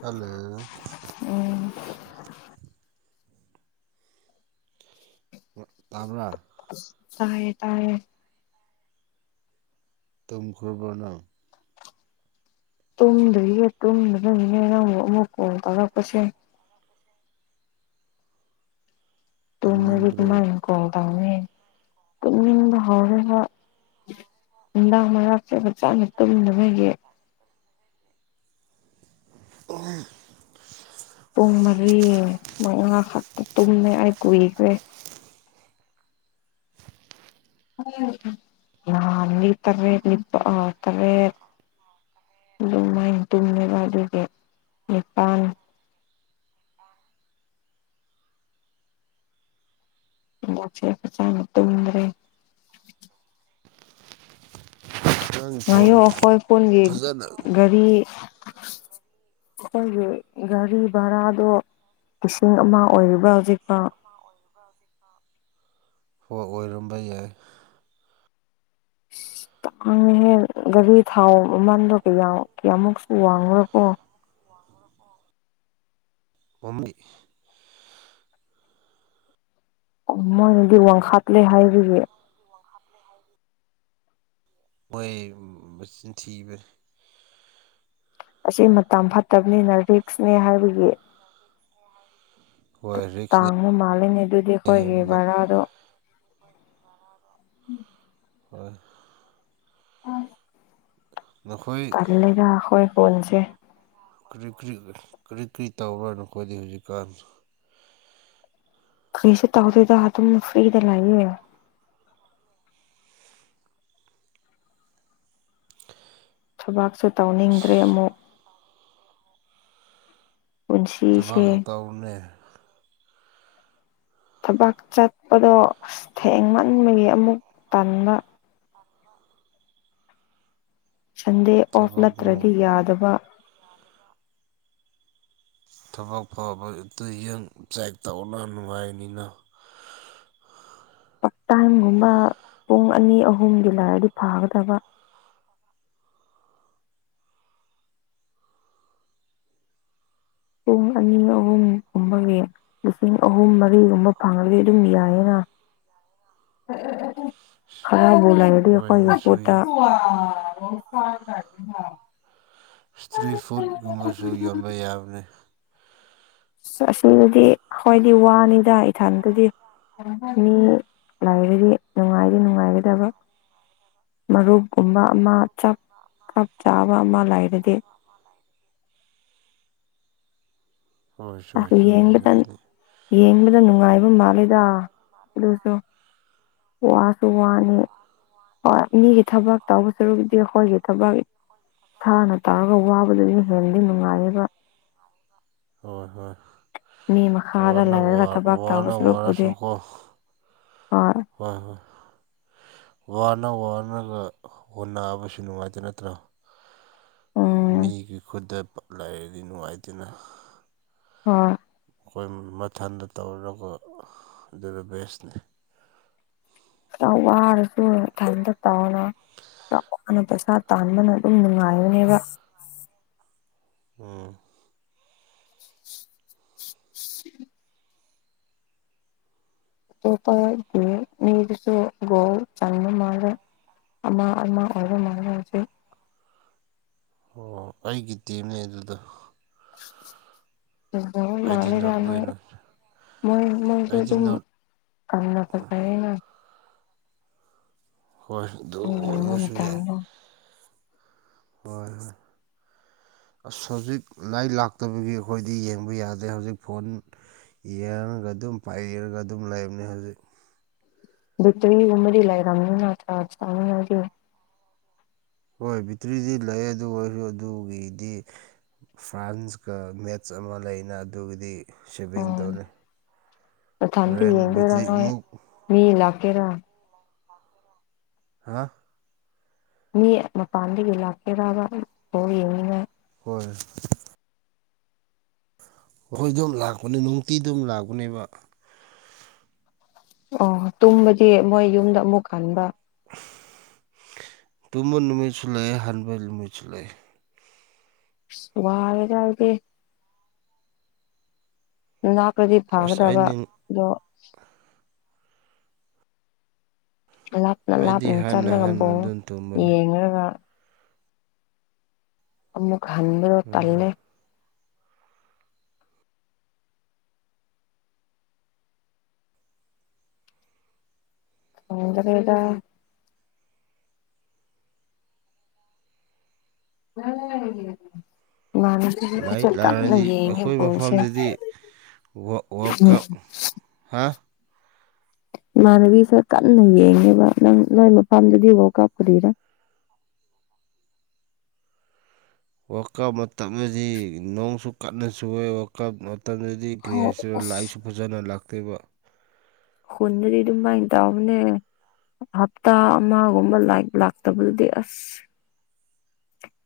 ꯇꯜꯂꯦ ꯎꯝ ꯇꯕ꯭ꯔ ꯇꯥꯏꯌꯦ ꯇꯥꯏꯌꯦ ꯇꯨꯝꯈ꯭ꯔꫭꯕꫭ ꯅꯪ ꯇꯨꯝꯗ꯭ꯔꯤꯌꯦ ꯇꯨꯝꯗꯕꯒꯤꯅꯦ ꯅꯪꯕꯨ ꯑꯃꯨꯛ ꯀꯣꯟ ꯇꯥꯔꯛꯄꯁꯦ ꯇꯣꯡꯃꯗꯤ ꯇꯨꯝꯅꯤꯡꯕ꯭ꯔꯣ ꯀꯃꯥꯏꯅ ꯀꯣꯜ ꯇꯧꯅꯤ ꯇꯨꯝꯅꯤꯡꯕ ꯍꯧꯔꯦ ꯍꯣꯢ ꯅꯨꯡꯗꯥꯡ ꯃꯔꯛꯁꯦ ꯐꯖꯅ ꯇꯨꯝꯗꯕꯒꯤ [unintelligible] ꯄꯨꯡ ꯃꯔꯤ ꯃꯉꯈꯛꯇ ꯇꯨꯝꯃꯦ ꯑꯩ ꯀꯨꯏꯈ꯭ꯔꯦ ꯅꯥꯍꯟꯗꯤ ꯇꯔꯦꯠ ꯅꯤꯄ ꯑ ꯇꯔꯦꯠ ꯑꯗꯨꯝ ꯃꯥꯏꯅ ꯇꯨꯝꯃꯦꯕ ꯑꯗꯨꯒꯤ ꯅꯤꯄꯥꯟ ꯌꯥꯟ [inaudible] ꯃꫭꯔꯄ ꯍꯦꯄ [unintelligible] ꯆꯪꯡ ꯇꯗ꯭ꯔꯦ ꯅꯪ ꯉꯥꯏꯌꫭ ꯐꯣꯟꯐꯖꯅ ꯑꯩꯈꯣꯏ ꯄꯨꯟꯒꯤ ꯒꯥꯔꯤ ꯑꯩꯈꯣꯏꯒꯤ ꯒꯥꯔꯤ ꯚꯔꯥꯗꯣ ꯂꯤꯁꯤꯡ ꯑꯃ ꯑꯣꯏꯔꯤꯕ꯭ꯔ ꯍꯧꯖꯤꯛꯐꯥꯎ ꯍꫭꯏ ꯑꯣꯏꯔꯝꯕ ꯌꯥꯏ ꯇꯥꯡꯉꯤꯍꯦ ꯒꯥꯔꯤ ꯊꯥꯎ ꯃꯃꯜꯗꯣꯌꯥ ꯀꯌꯥ ꯀꯌꯥꯃꯨꯛꯁꯨ ꯋꯥꯡꯉꯨꯔꯀꯣ ꯄꯥꯝꯃꯨꯏ ꯃꫭꯏꯅꯗꯤ ꯋꯥꯡꯈꯥꯠꯂꯦ ꯍꯥꯏꯕꯒꯤ ꯋꯥꯡꯈꯠꯂꯦ ꯍꯥꯏꯕꯒꯤ ꯃꯣꯏ ꯃꯆꯤꯟ ꯊꯤꯕꯅꯤ ꯑꯁꯤ ꯃꯇꯝ ꯐꯠꯇꯕꯅꯤꯅ ꯔꯤꯛꯁꯅꯦ ꯍꯥꯏꯕꯒꯤ ꯍꯣꯏ ꯔꯤꯛꯁ ꯅꯤ ꯑꯗꯨ ꯃꯥꯜꯂꯤꯉꯩ ꯑꯗꯨꯗꯤ ꯑꯩꯈꯣꯏꯒꯤ ꯚꯔꯥꯗꯣ ꯎꯝ ꯍꯣꯏ ꯑ ꯅꯈꯣꯏ ꯇꯜ ꯂꯩꯗ ꯑꯈꯣꯏ ꯈꯨꯟꯁꯦ ꯀꯤꯔꯤ ꯀꯤꯔꯤ ꯀꯤꯔꯤ ꯗꯤꯔꯤꯇꯧꯔꯣ ꯅꯈꯣꯏꯗꯤ ꯍꯧꯖꯤꯛꯀꯥꯟ ꯈ꯭ꯔꯤꯁꯨ ꯇꯥꯎꯗꯦꯗ ꯑꯗꯨꯨꯝ ꯐ꯭ꯔꯤꯗ ꯂꯩꯕꯅꯤ ꯊꯕꯥꯛꯁꯨ ꯇꯧꯅꯤꯡꯗ꯭ꯔꯦ ꯑꯃꯨꯛ ꯄꯨꯟꯁꯤꯁꯦ ꯊꯕꯛꯇꯨ ꯇꯎꯅꯦ ꯊꯕꯛ ꯆꯠꯄꯗꯣ ꯊꯦꯡꯃꯟꯕꯒꯤ ꯑꯃꯨꯛ ꯇꯟꯕ ꯁꯟꯗꯦ ꯑꯣꯐ ꯅꯠꯇ꯭ꯔꯗꯤ ꯌꯥꯗꯕ ꯌꯥꯗꯕ ꯊꯕꯛ ꯐꯕꯥ ꯏꯇꯩ ꯆꯦꯛ ꯇꯧꯂ ꯅꯨꯡꯉꯥꯏꯅꯤꯅ ꯇꯥꯠꯇꯥꯏꯝꯒꯨꯝꯕ ꯄꯨꯡ ꯑꯅꯤ ꯑꯍꯨꯝꯒꯤ ꯂꯥꯛꯑꯗꯤ ꯐꯒꯗꯕ ꯄꯨꯡ ꯑꯅꯤ ꯑꯍꯨꯝꯒꯨꯝꯕꯒꯤ ꯂꯤꯁꯤꯡ ꯑꯍꯨꯝ ꯃꯔꯤꯒꯨꯝꯕ ꯐꯪꯉꯗꯤ ꯑꯗꯨꯝ ꯌꯥꯏꯌꯦꯅ ꯈꯔꯥꯕꯨ ꯂꯩꯔ ꯍꯣꯏ ꯑꯗꯨꯁꯨ [unintelligible] ꯏꯁꯇ꯭ꯔꯤ ꯐꯨꯗ ꯀꯨꯝꯕꯁꯨ ꯌꯣꯟꯕ ꯌꯥꯕꯅꯤ ꯑꯁꯤꯗꯨꯗꯤ ꯍꯥꯏꯣꯏꯗꯤ ꯋꯥꯅꯤꯗ ꯏꯊꯥꯟꯗꯗꯤ ꯃꯤ ꯂꯔꯗꯤ ꯅꯨꯡꯉꯥꯏꯔꯤ ꯅꯨꯡꯉꯥꯏꯒꯗꯕ ꯃꯔꯨꯞꯀꯨꯝꯕ ꯑꯃ ꯆꯥꯞ ꯀꯞ ꯆꯥꯕ ꯑꯃ ꯂꯩꯔꯗꯤ ꯀꯣꯏ ꯍꯣ ꯑꯁ ꯆꯅꯤ ꯌꯦꯡꯕꯗ ꯌꯦꯡꯕꯗ ꯅꯨꯡꯉꯥꯏꯕ ꯃꯥꯂꯦꯗ ꯑꯗꯨꯁꯨ ꯋꯥꯁꯨ ꯋꯥꯅꯤ ꯍ ꯃꯤꯒꯤ ꯊꯕꯛ ꯇꯧꯕ ꯁꯔꯨꯗꯤ ꯑꯩꯈꯣꯏꯒꯤ ꯊꯕꯛ ꯊꯥꯅ ꯇꯧꯔꯒ ꯋꯥꯕꯗꯗꯤ ꯍꯦꯟꯅꯗꯤ ꯅꯨꯡꯉꯥꯏꯌꯦꯕ ꯍꯣꯏ ꯍꯣꯏ ꯃꯤ ꯃꯈꯥꯗ ꯋꯥꯅ ꯋꯥ ꯂꯩꯔꯒ ꯊꯕꯛ ꯇꯧꯕ ꯋꯥꯅ ꯋꯥꯔꯁꯨꯀꯣ ꯑ ꯍꯣꯏ ꯍꯣꯏ ꯋꯥꯅ ꯋꯥꯅꯒ ꯑꯣꯟꯅꯕꯁꯨ ꯅꯨꯡꯉꯥꯏꯇꯦ ꯅꯠꯇ꯭ꯔꯥ ꯎꯝ ꯃꯤꯒꯤ ꯈꯨꯗ ꯂꯥꯏꯔꯒꯤ ꯅꯨꯡꯉꯥꯏꯇꯅ ꯑꯣ ꯑꯩꯈꯣꯏ ꯃꯊꯟꯗ ꯇꯧꯔꯔꯒ ꯑꯗꯨꯗ ꯕꯦꯁꯅꯤ ꯋꯥꯔꯁꯨ ꯏꯊ ꯍꯟꯗ ꯇꯥꯅ ꯆꯥꯎꯅ ꯄꯩꯁꯥ ꯇꯥꯟꯕꯅ ꯑꯗꯨꯝ ꯅꯨꯡꯉꯥꯏꯔꯅꯦꯕ ꯑꯥ [inaudible] ꯑꯃꯥ ꯑꯃꯥ ꯑꯣꯏꯔ ꯑꯃꯁꯨ ꯑꯣ ꯑꯩꯒꯤ ꯇꯤꯝꯅꯦ ꯑꯗꯨꯗꯣ ꯑꯗꯨ ꯑꯩꯗꯤ ꯅꯣꯔꯠ ꯃꯥꯂꯒꯅ ꯋꯦꯅ ꯃꯣꯏ ꯃꯣꯏꯁꯨꯦ ꯑꯩꯗꯤ ꯑꯗꯨꯨ ꯅꯣꯔꯠ ꯀꯅ ꯐꯇꯥꯦꯅ ꯍꯣꯏ ꯃꯣꯏ ꯑꯣꯏ ꯌꯦꯡꯕ ꯀꯁꯨ ꯑꯣꯏꯣꯏ ꯃꯇꯝꯗ ꯑꯁ ꯍꯧꯖꯤꯛ ꯂꯥꯏꯔꯤꯛ ꯂꯥꯛꯇꯕꯒꯤ ꯑꯩꯈꯣꯏꯗꯤ ꯌꯦꯡꯕ ꯌꯥꯗꯦ ꯍꯧꯖꯤꯛ ꯐꯣꯟ ꯌꯦꯡꯉꯒ ꯑꯗꯨꯝ ꯄꯥꯏꯔꯒ ꯑꯗꯨꯝ ꯂꯩꯕꯅꯦ ꯍꯧꯖꯤꯛ ꯇꯔꯤ ꯎꯃꯔꯤ ꯂꯩꯥꯏ ꯔꯝꯅꯥ ꯔꯥ ꯁꯅꯥ ꯍꯣꯏ ꯕꯦꯇ꯭ꯔꯤꯗꯤ ꯂꯩ ꯑꯗꯨ ꯑꯣꯏꯔꯁꯨ ꯑꯗꯨꯒꯤꯗꯤ ꯐ꯭ꯔꯥꯟꯁꯀ ꯃꯦꯠꯆ ꯑꯃ ꯂꯩꯅ ꯑꯗꯨꯒꯤꯗꯤ ꯁꯦꯚꯤꯡ ꯎꯝ ꯇꯧꯅꯤꯩ ꯃꯊꯟꯇ ꯍꯣꯔꯦꯟ ꯌꯦꯡꯗꯣꯏꯔꯥ ꯅꯣꯏ ꯕꯤꯇ꯭ꯔꯤꯃꯨꯛ ꯃꯤ ꯏꯂꯀꯦꯔ ꯍꯥ ꯃꯤ ꯃꯄꯥꯟꯗꯒꯤ ꯂꯥꯛꯀꯦꯔꯕ ꯐꯥꯎ ꯌꯦꯡꯉꯉꯥꯏ ꯍꯣꯏ ꯑꯩꯈꯣꯏ ꯑꯗꯨꯝ ꯂꯥꯛꯄꯅꯦ ꯅꯨꯡꯇꯤ ꯑꯗꯨꯝ ꯂꯥꯛꯄꯅꯦꯕ ꯑꯣ ꯇꯨꯝꯕꯗꯤ ꯃꯣꯏ ꯌꯨꯝꯗ ꯑꯃꯨꯛ ꯍꯟꯕ ꯇꯨꯃꯟꯃꯤꯁ ꯂꯩ ꯍꯟꯕꯦꯜꯃꯤꯁ ꯂꯩ ꯁꯋꯥꯜ ꯆꯗ ꯅꯥꯄ꯭ꯔꯗꯤ ꯑꯁ ꯐꯥꯒꯗꯕ ꯑꯩꯅ ꯑꯗꯣ ꯂꯥꯞꯅ ꯑꯩꯗꯤ ꯂꯥꯞꯅ ꯍꯟꯅ ꯆꯠꯂꯒ ꯍꯟꯅ ꯑꯃꯨꯛ ꯑꯗꯨꯝ ꯇꯨꯝꯕꯅꯤ ꯌꯦꯡꯉꯒ ꯑꯃꯨꯛ ꯍꯟꯗꯔꯣ ꯎꯝ ꯇꯜꯦ ꯍꯗ ꯄꯩꯗ ꯃꯥꯅꯤ ꯂꯥꯏꯔꯤꯛ ꯂꯥꯔꯗꯤ ꯑꯩꯈꯣꯏ ꯃꯐꯝꯗꯗꯤ ꯋꯥ ꯎꯝ ꯀꯞ ꯍꯥꯥ ꯏꯃꯥꯟꯅꯕꯤꯁꯦ ꯀꯟꯅ ꯌꯦꯡꯉꯦꯕ ꯅꯪ ꯅꯣꯏ ꯃꯄꯥꯐꯝꯗꯗꯤ ꯕꯥꯎ ꯀꯥꯞꯄꯨꯗꯤꯔꯥ ꯋꯥꯔꯀꯞ ꯃꯇꯝꯗꯗꯤ ꯅꯣꯡꯁꯨ ꯀꯟꯅ ꯁꯨꯑꯦ ꯋꯥꯔꯥꯛꯀꯞ ꯃꯇꯝꯗꯗꯤ ꯁꯤ ꯀꯔꯤ ꯍꯣꯏ ꯍꯥꯏꯁꯤꯗ ꯑꯁ ꯂꯥꯏꯏꯁꯨ ꯐꯖꯅ ꯂꯥꯛꯇꯦꯕ ꯍꯨꯅꯔꯤ ꯑꯗꯨꯃ ꯏ ꯇꯑꯅꯦ ꯍꯞꯇꯥ ꯑꯃꯒꯨꯝꯕ ꯂꯥꯏ ꯂꯥꯛꯇꯕꯗꯤ ꯑꯁ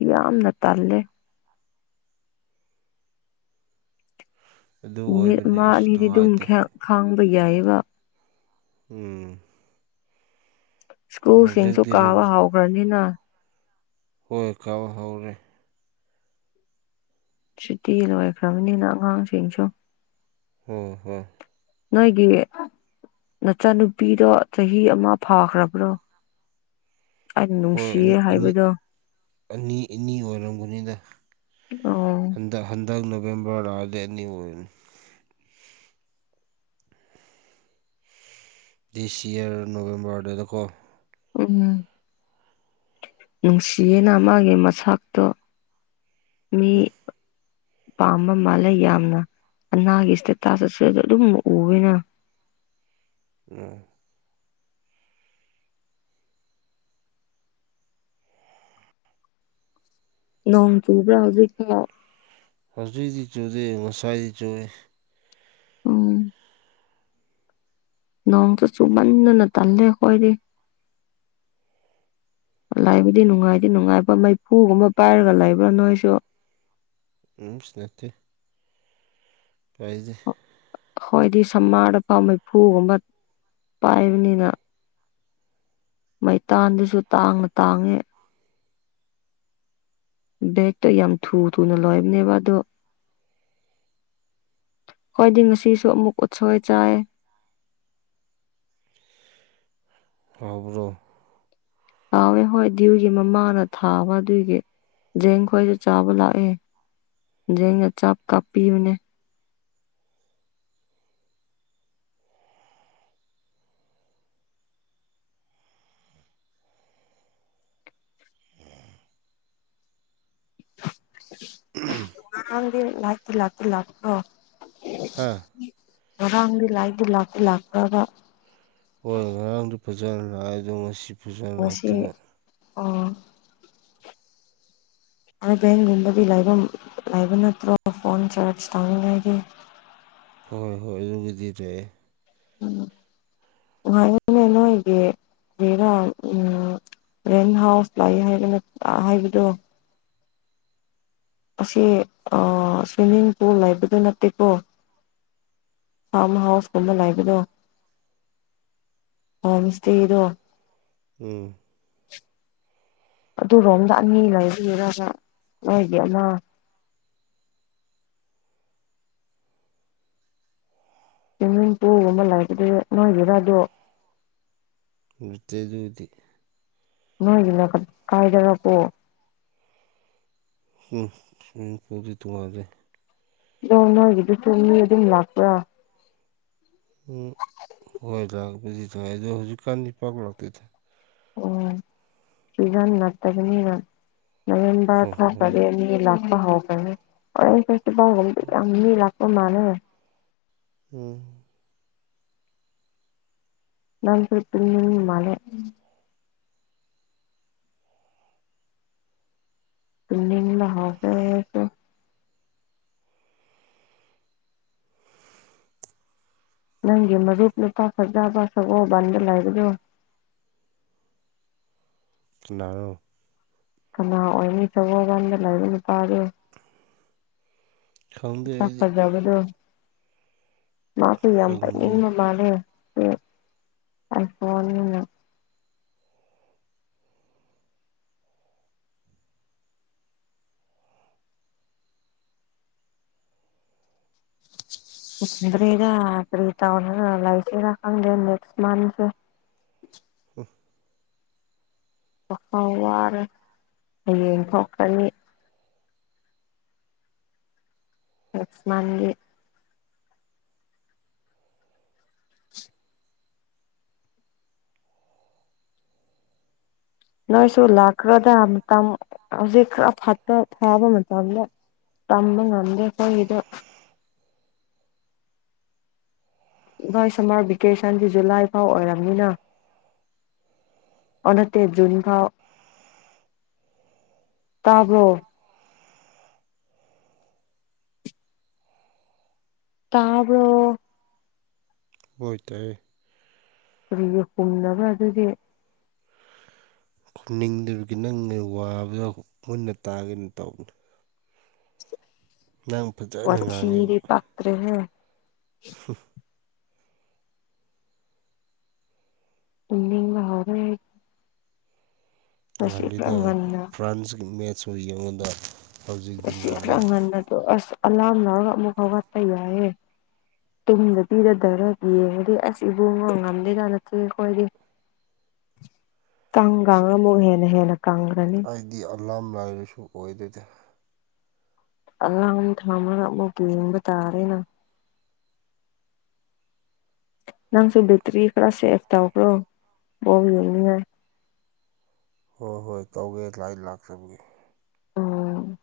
ꯌꯥꯝꯅ ꯇꯜꯂꯦ ꯑꯗꯨ ꯅꯨꯃꯤꯠ ꯑꯣꯏꯕꯅꯤ ꯑꯃ ꯑꯁ ꯑꯅꯤꯗꯤ ꯑꯗꯨꯝ ꯅꯨꯡꯉꯥꯏꯇꯦ ꯈꯥꯡꯕ ꯌꯥꯏꯑꯕ ꯎꯝ ꯏꯁꯀ꯭ꯔꯨꯁꯤꯡꯁꯨ ꯍꯧꯖꯤꯛꯇꯤ ꯀꯥꯕ ꯔꯤꯒꯨ ꯍꯧꯥꯎꯈ꯭ꯔꯅꯤꯅ ꯍꯣꯏ ꯀꯥꯎ ꯍꯧꯔꯦ ꯁꯨꯇꯤ ꯂꯣꯏꯈ꯭ꯔꯕꯅꯤꯅ ꯑꯉꯥꯡꯁꯤꯡꯁꯨ ꯍ ꯍꯣ ꯅꯣꯏꯒꯤ ꯅꯆꯥꯅꯨꯄꯤꯗꯣ ꯆꯍꯤ ꯑꯃ ꯐꯥꯈ꯭ꯔꯕ꯭ꯔꯣ ꯑꯩꯅ ꯍꯣꯏ ꯅꯨꯡꯁꯤꯌꯦ ꯑꯅꯤ ꯍꯥꯏꯕꯗꯣ ꯑꯅꯤ ꯑꯅꯤ ꯑꯣꯏꯔꯝꯒꯅꯤꯗ ꯑꯣ ꯍꯟꯗꯛ ꯍꯟꯗꯛ ꯅꯕꯦꯝꯕꯔꯥ ꯗꯦꯠ ꯑꯅꯤ ꯑꯣꯏꯔꯅꯤ ꯗꯤꯁ ꯌꯌꯥꯔ ꯅꯣꯕꯦꯝꯕꯔꯗꯨꯗꯀꯣ ꯎꯝ ꯅꯨꯡꯁꯤꯌꯦꯅ ꯃꯥꯒꯤ ꯃꯁꯇꯣ ꯃꯤ ꯄꯥꯝꯕ ꯃꯥꯜꯂꯦ ꯌꯥꯝꯅ ꯑꯅꯥꯒꯤ ꯏꯁꯇꯦꯇꯥꯁ ꯑꯁꯤ ꯑꯗꯨꯝ ꯎꯕ ꯑꯣꯏꯅ ꯎ ꯅꯣꯡ ꯆꯨꯕ꯭ꯔꯥ ꯍꯧꯖꯤꯛ ꯍꯧꯖꯤꯗꯤ ꯆꯨꯗꯦ ꯉꯁꯥꯏꯗꯤ ꯆꯨꯏ ꯎꯝ ꯅꯣꯡ ꯆ ꯆꯨꯃꯟꯟꯅꯅ ꯇꯜꯂꯦ ꯑꯩꯈꯣꯏꯗꯤ ꯂꯥꯏꯕꯨꯗꯤ ꯅꯨꯡꯉꯥꯏꯗꯤ ꯅꯨꯡꯉꯥꯏꯕ ꯃꯩꯐꯨꯒꯨꯝꯕ ꯄꯥꯏꯔꯒ ꯂꯩꯕ꯭ꯔꯥ ꯅꯣꯏꯁꯨ ꯎꯝ ꯁꯤꯅꯦꯇꯦ ꯇꯥꯏꯖꯦ ꯍꯣꯏꯗꯤ ꯁꯝꯃꯥꯔꯗ ꯃꯩꯐꯨꯒꯨꯝꯕ ꯄꯥꯏꯕꯅꯤꯅ ꯃꯩꯇꯥꯟꯗꯨꯁꯨ ꯇꯥꯡꯅ ꯇꯥꯡꯉꯦ ꯕꯦꯒꯛꯇꯣ ꯌꯥꯝ ꯊꯨ ꯊꯨꯅ ꯂꯣꯏꯕꯅꯦꯕ ꯑꯗꯣ ꯈ꯭ꯋꯥꯏꯗꯤ ꯉꯁꯤꯁꯨ ꯑꯃꯨꯛ ꯎꯠꯁꯣꯏ ꯆꯥꯏ ꯈꯕ꯭ꯔꯣ ꯇꯥꯎꯋꯦ ꯍꯣꯏ ꯗ꯭ꯌꯨꯒꯤ ꯃꯃꯥꯅ ꯊꯥꯕ ꯑꯗꯨꯒꯤ ꯖꯦꯡ ꯈꯣꯏꯁꯨ ꯆꯥꯕ ꯂꯥꯛꯑꯦ ꯌꯦꯖ ꯑꯆꯥꯞ ꯀꯥꯞꯄꯤꯌꯨꯅꯦ ꯑꯣ [unintelligible] ꯎꯝ ꯂꯥꯛꯇ ꯂꯥꯛꯇ ꯂꯥꯛ ꯍꯥꯥ ꯉꯔꯥꯡꯗꯤ ꯂꯥꯏꯗꯤ ꯂꯥꯛꯇ ꯂꯥꯛꯄꯕ ꯍꯣꯏ ꯉꯔꯥꯡꯗꯨ ꯐꯖꯅ ꯂꯥꯛꯑꯦꯗꯣ ꯉꯁꯤ ꯐꯖꯅ ꯃꯁꯤ ꯂꯥꯛꯇꯦꯕ ꯑ ꯕꯦꯟꯒꯨꯝꯕꯗꯤꯕ ꯂꯥꯏꯕ ꯅꯠꯇ꯭ꯔꯣ ꯐꯣꯟ ꯆꯥꯔꯖ ꯇꯥꯅꯤꯡꯉꯥꯏꯒꯤ ꯍꯣꯏ ꯍꯣꯏ ꯑꯗꯨꯒꯤꯗꯤꯔꯑꯦ ꯎꯝ ꯅꯣꯣꯏꯒ ꯔꯥ ꯎ ꯔꯦꯟ ꯍꯥꯎꯁ ꯂꯥꯛꯑꯦ ꯍꯥꯏꯒꯅ ꯍꯥꯏꯕꯗꯣ ꯑꯁꯤ ꯁ꯭ꯋꯤꯃꯤꯡ ꯄꯨꯜ ꯍꯥꯏꯕꯗꯨ ꯅꯠꯇꯦꯀꯣ ꯐꯥꯔꯝ ꯍꯥꯎꯁꯀꯨꯝꯕ ꯂꯩꯕꯗꯣ ꯍꯣꯝ ꯏꯁꯇꯦꯗꯣ ꯎꯝ ꯑꯗꯨꯔꯣꯝꯗ ꯑꯅꯤ ꯂꯩꯔꯔꯒ ꯅꯣꯏꯒꯤ ꯑꯃ ꯁ꯭ꯋꯤꯝꯃꯤꯡ ꯄꯨꯜꯒꯨꯝꯕ ꯂꯩꯕꯗꯨ ꯅꯣꯏꯒꯤꯔꯥꯗꯣ ꯠꯇꯦꯖꯗꯤ ꯅꯣꯏꯒꯤꯅ ꯈ ꯀꯥꯏꯗꯔꯀꯣ ꯎꯝ ꯎ ꯀꯗꯤ ꯇꯅꯨꯡꯉꯥꯏꯖꯦ ꯅ ꯅꯣꯏꯒꯤꯗꯨꯁꯨ ꯃꯤ ꯑꯗꯨꯝ ꯂꯥꯛꯄ꯭ꯔꯥ ꯎꯝ ꯍꯣꯏ ꯂꯥꯛꯄꯗꯤ ꯊꯥꯏꯥꯏ ꯑꯗꯣ ꯍꯧꯖꯤꯛꯀꯥꯟꯗꯤ ꯄꯥꯛ ꯂꯥꯛꯇꯦꯗꯥꯏ ꯑꯣ ꯁꯤꯖꯟ ꯅꯠꯇꯕꯅꯤꯅ ꯅꯕꯦꯝꯕꯔ ꯎꯝ ꯎꯝ ꯊꯣꯛꯀꯔꯦ ꯑꯅꯤ ꯂꯥꯛ ꯥꯎ ꯐ ꯌꯥꯝꯃꯤ ꯂꯥꯛꯄ ꯃꯥꯅ ꯎꯝ ꯅꯪ ꯄ ꯏꯠꯇ ꯃꯂꯦ ꯇꯅ ꯍ [unintelligible] ꯅꯪꯒꯤ ꯃꯔꯨꯞ ꯅꯨꯄꯥ ꯁꯛꯖꯕ ꯁꯒꯣꯕꯟꯗ ꯂꯥꯏꯕꯗꯣ ꯏꯅꯥꯅꯨ ꯀꯅꯥ ꯑꯣꯏꯔꯅꯤ ꯁꯒꯣꯀꯥꯟꯗ ꯂꯩꯔ ꯅꯨꯄꯥꯗꯣ ꯈꯪꯗꯦ ꯆ ꯑꯩꯗꯤ ꯐꯖꯕꯗꯣ ꯃꯥ ꯄꯤ ꯌꯥꯝ ꯈꯪꯗꯦ ꯏꯟꯅ ꯃꯥꯅꯦ ꯐ ꯗ꯭ꯔꯦꯗ ꯀꯔꯤ ꯇꯅ ꯂꯩꯁꯤꯔ ꯈꯪꯗꯦ ꯅꯦꯛꯁ ꯃꯟꯊꯁꯦ ꯀꯨ ꯑꯩ ꯑꯦꯝꯐꯧ ꯐꯅꯤ ꯌꯥꯁꯃꯥꯟꯒꯤ ꯅꯣꯏꯁꯨ ꯂꯥꯛꯀ꯭ꯔꯗ ꯃꯇꯝ ꯍꯧꯖꯤꯛ ꯈꯔ ꯐꯠꯇ ꯊꯥꯕ ꯃꯇꯝꯗ ꯇꯝ ꯅꯪꯒꯦꯀ ꯏ ꯍꯣꯏ ꯁꯝꯃꯔ ꯚꯦꯀꯦꯁꯟꯁꯤ ꯖꯨꯂꯥꯏ ꯐꯥꯎ ꯑꯣꯏꯔꯕꯝꯅꯤꯅ ꯑꯣꯠꯇ ꯨꯟ ꯐꯥꯎ ꯇꯥꯕꯣ ꯇꯥꯕ꯭ꯔꯣ ꯑꯣꯏ ꯇꯥꯏ ꯀꯔꯤꯒ ꯀꯨꯝꯅꯕ ꯑꯗꯨꯗꯤ ꯈꯣꯡꯅꯤꯡꯗꯕꯒꯤ ꯅꯪ ꯋꯥꯕꯗꯣ ꯃꯨꯟꯅ ꯇꯥꯒꯦꯅ ꯇꯧꯕꯅꯤ ꯉ ꯌꯥꯝ ꯐꯖꯩ ꯋꯥ ꯆꯤꯔꯤ ꯄꯥꯇ꯭ꯔꯦ ꯏ ꯍꯔ ꯍꯥꯏ ꯈꯔ ꯉꯜꯂꯤꯗ ꯉꯟꯅ ꯐ꯭ꯔꯥꯟꯁꯀꯤ ꯃꯦꯠꯁꯁꯨ ꯌꯦꯡꯉꯣꯟꯗ ꯃꯁꯤ ꯈꯔ ꯉꯟꯅꯕꯗꯣ ꯑꯁ ꯑꯂꯥꯝ ꯂꯧꯔꯒ ꯑꯃꯨꯛ ꯍꯧꯒꯠꯄ ꯌꯥꯏꯌꯦꯦ ꯇꯨꯝꯗ ꯄꯤꯗꯗꯔ ꯌꯦꯡꯉꯗꯤ ꯑꯁ ꯏꯕꯨꯡꯉꯣ ꯉꯝꯗꯦ ꯀꯥ ꯅꯠꯇꯦ ꯑꯩꯈꯣꯏꯗꯤ ꯀꯪꯒ ꯑꯃꯨꯛ ꯍꯦꯟꯅ ꯍꯦꯟꯅ ꯀꯪꯈ꯭ꯔꯅꯤ ꯒꯤꯗꯤ ꯑꯂꯥꯝ ꯂꯥꯏꯔꯁꯨ ꯑꯣꯏꯗꯗꯦ ꯑꯉꯥꯡ ꯊꯝꯃꯒ ꯑꯃꯨꯛ ꯌꯦꯡꯕ ꯇꯥꯔꯦꯅ ꯅꯪꯁꯨ ꯕꯦꯇ꯭ꯔꯤ ꯈꯔ ꯁꯦꯐ ꯇꯧꯈ꯭ꯔꯣ ꯕꯣ ꯌꯦꯅꯤꯉ ꯍꯣꯏ ꯍꯣꯏ ꯇꯧꯒꯦ ꯂꯥꯏ ꯂꯥꯛꯆꯕꯒꯦ ꯑꯣ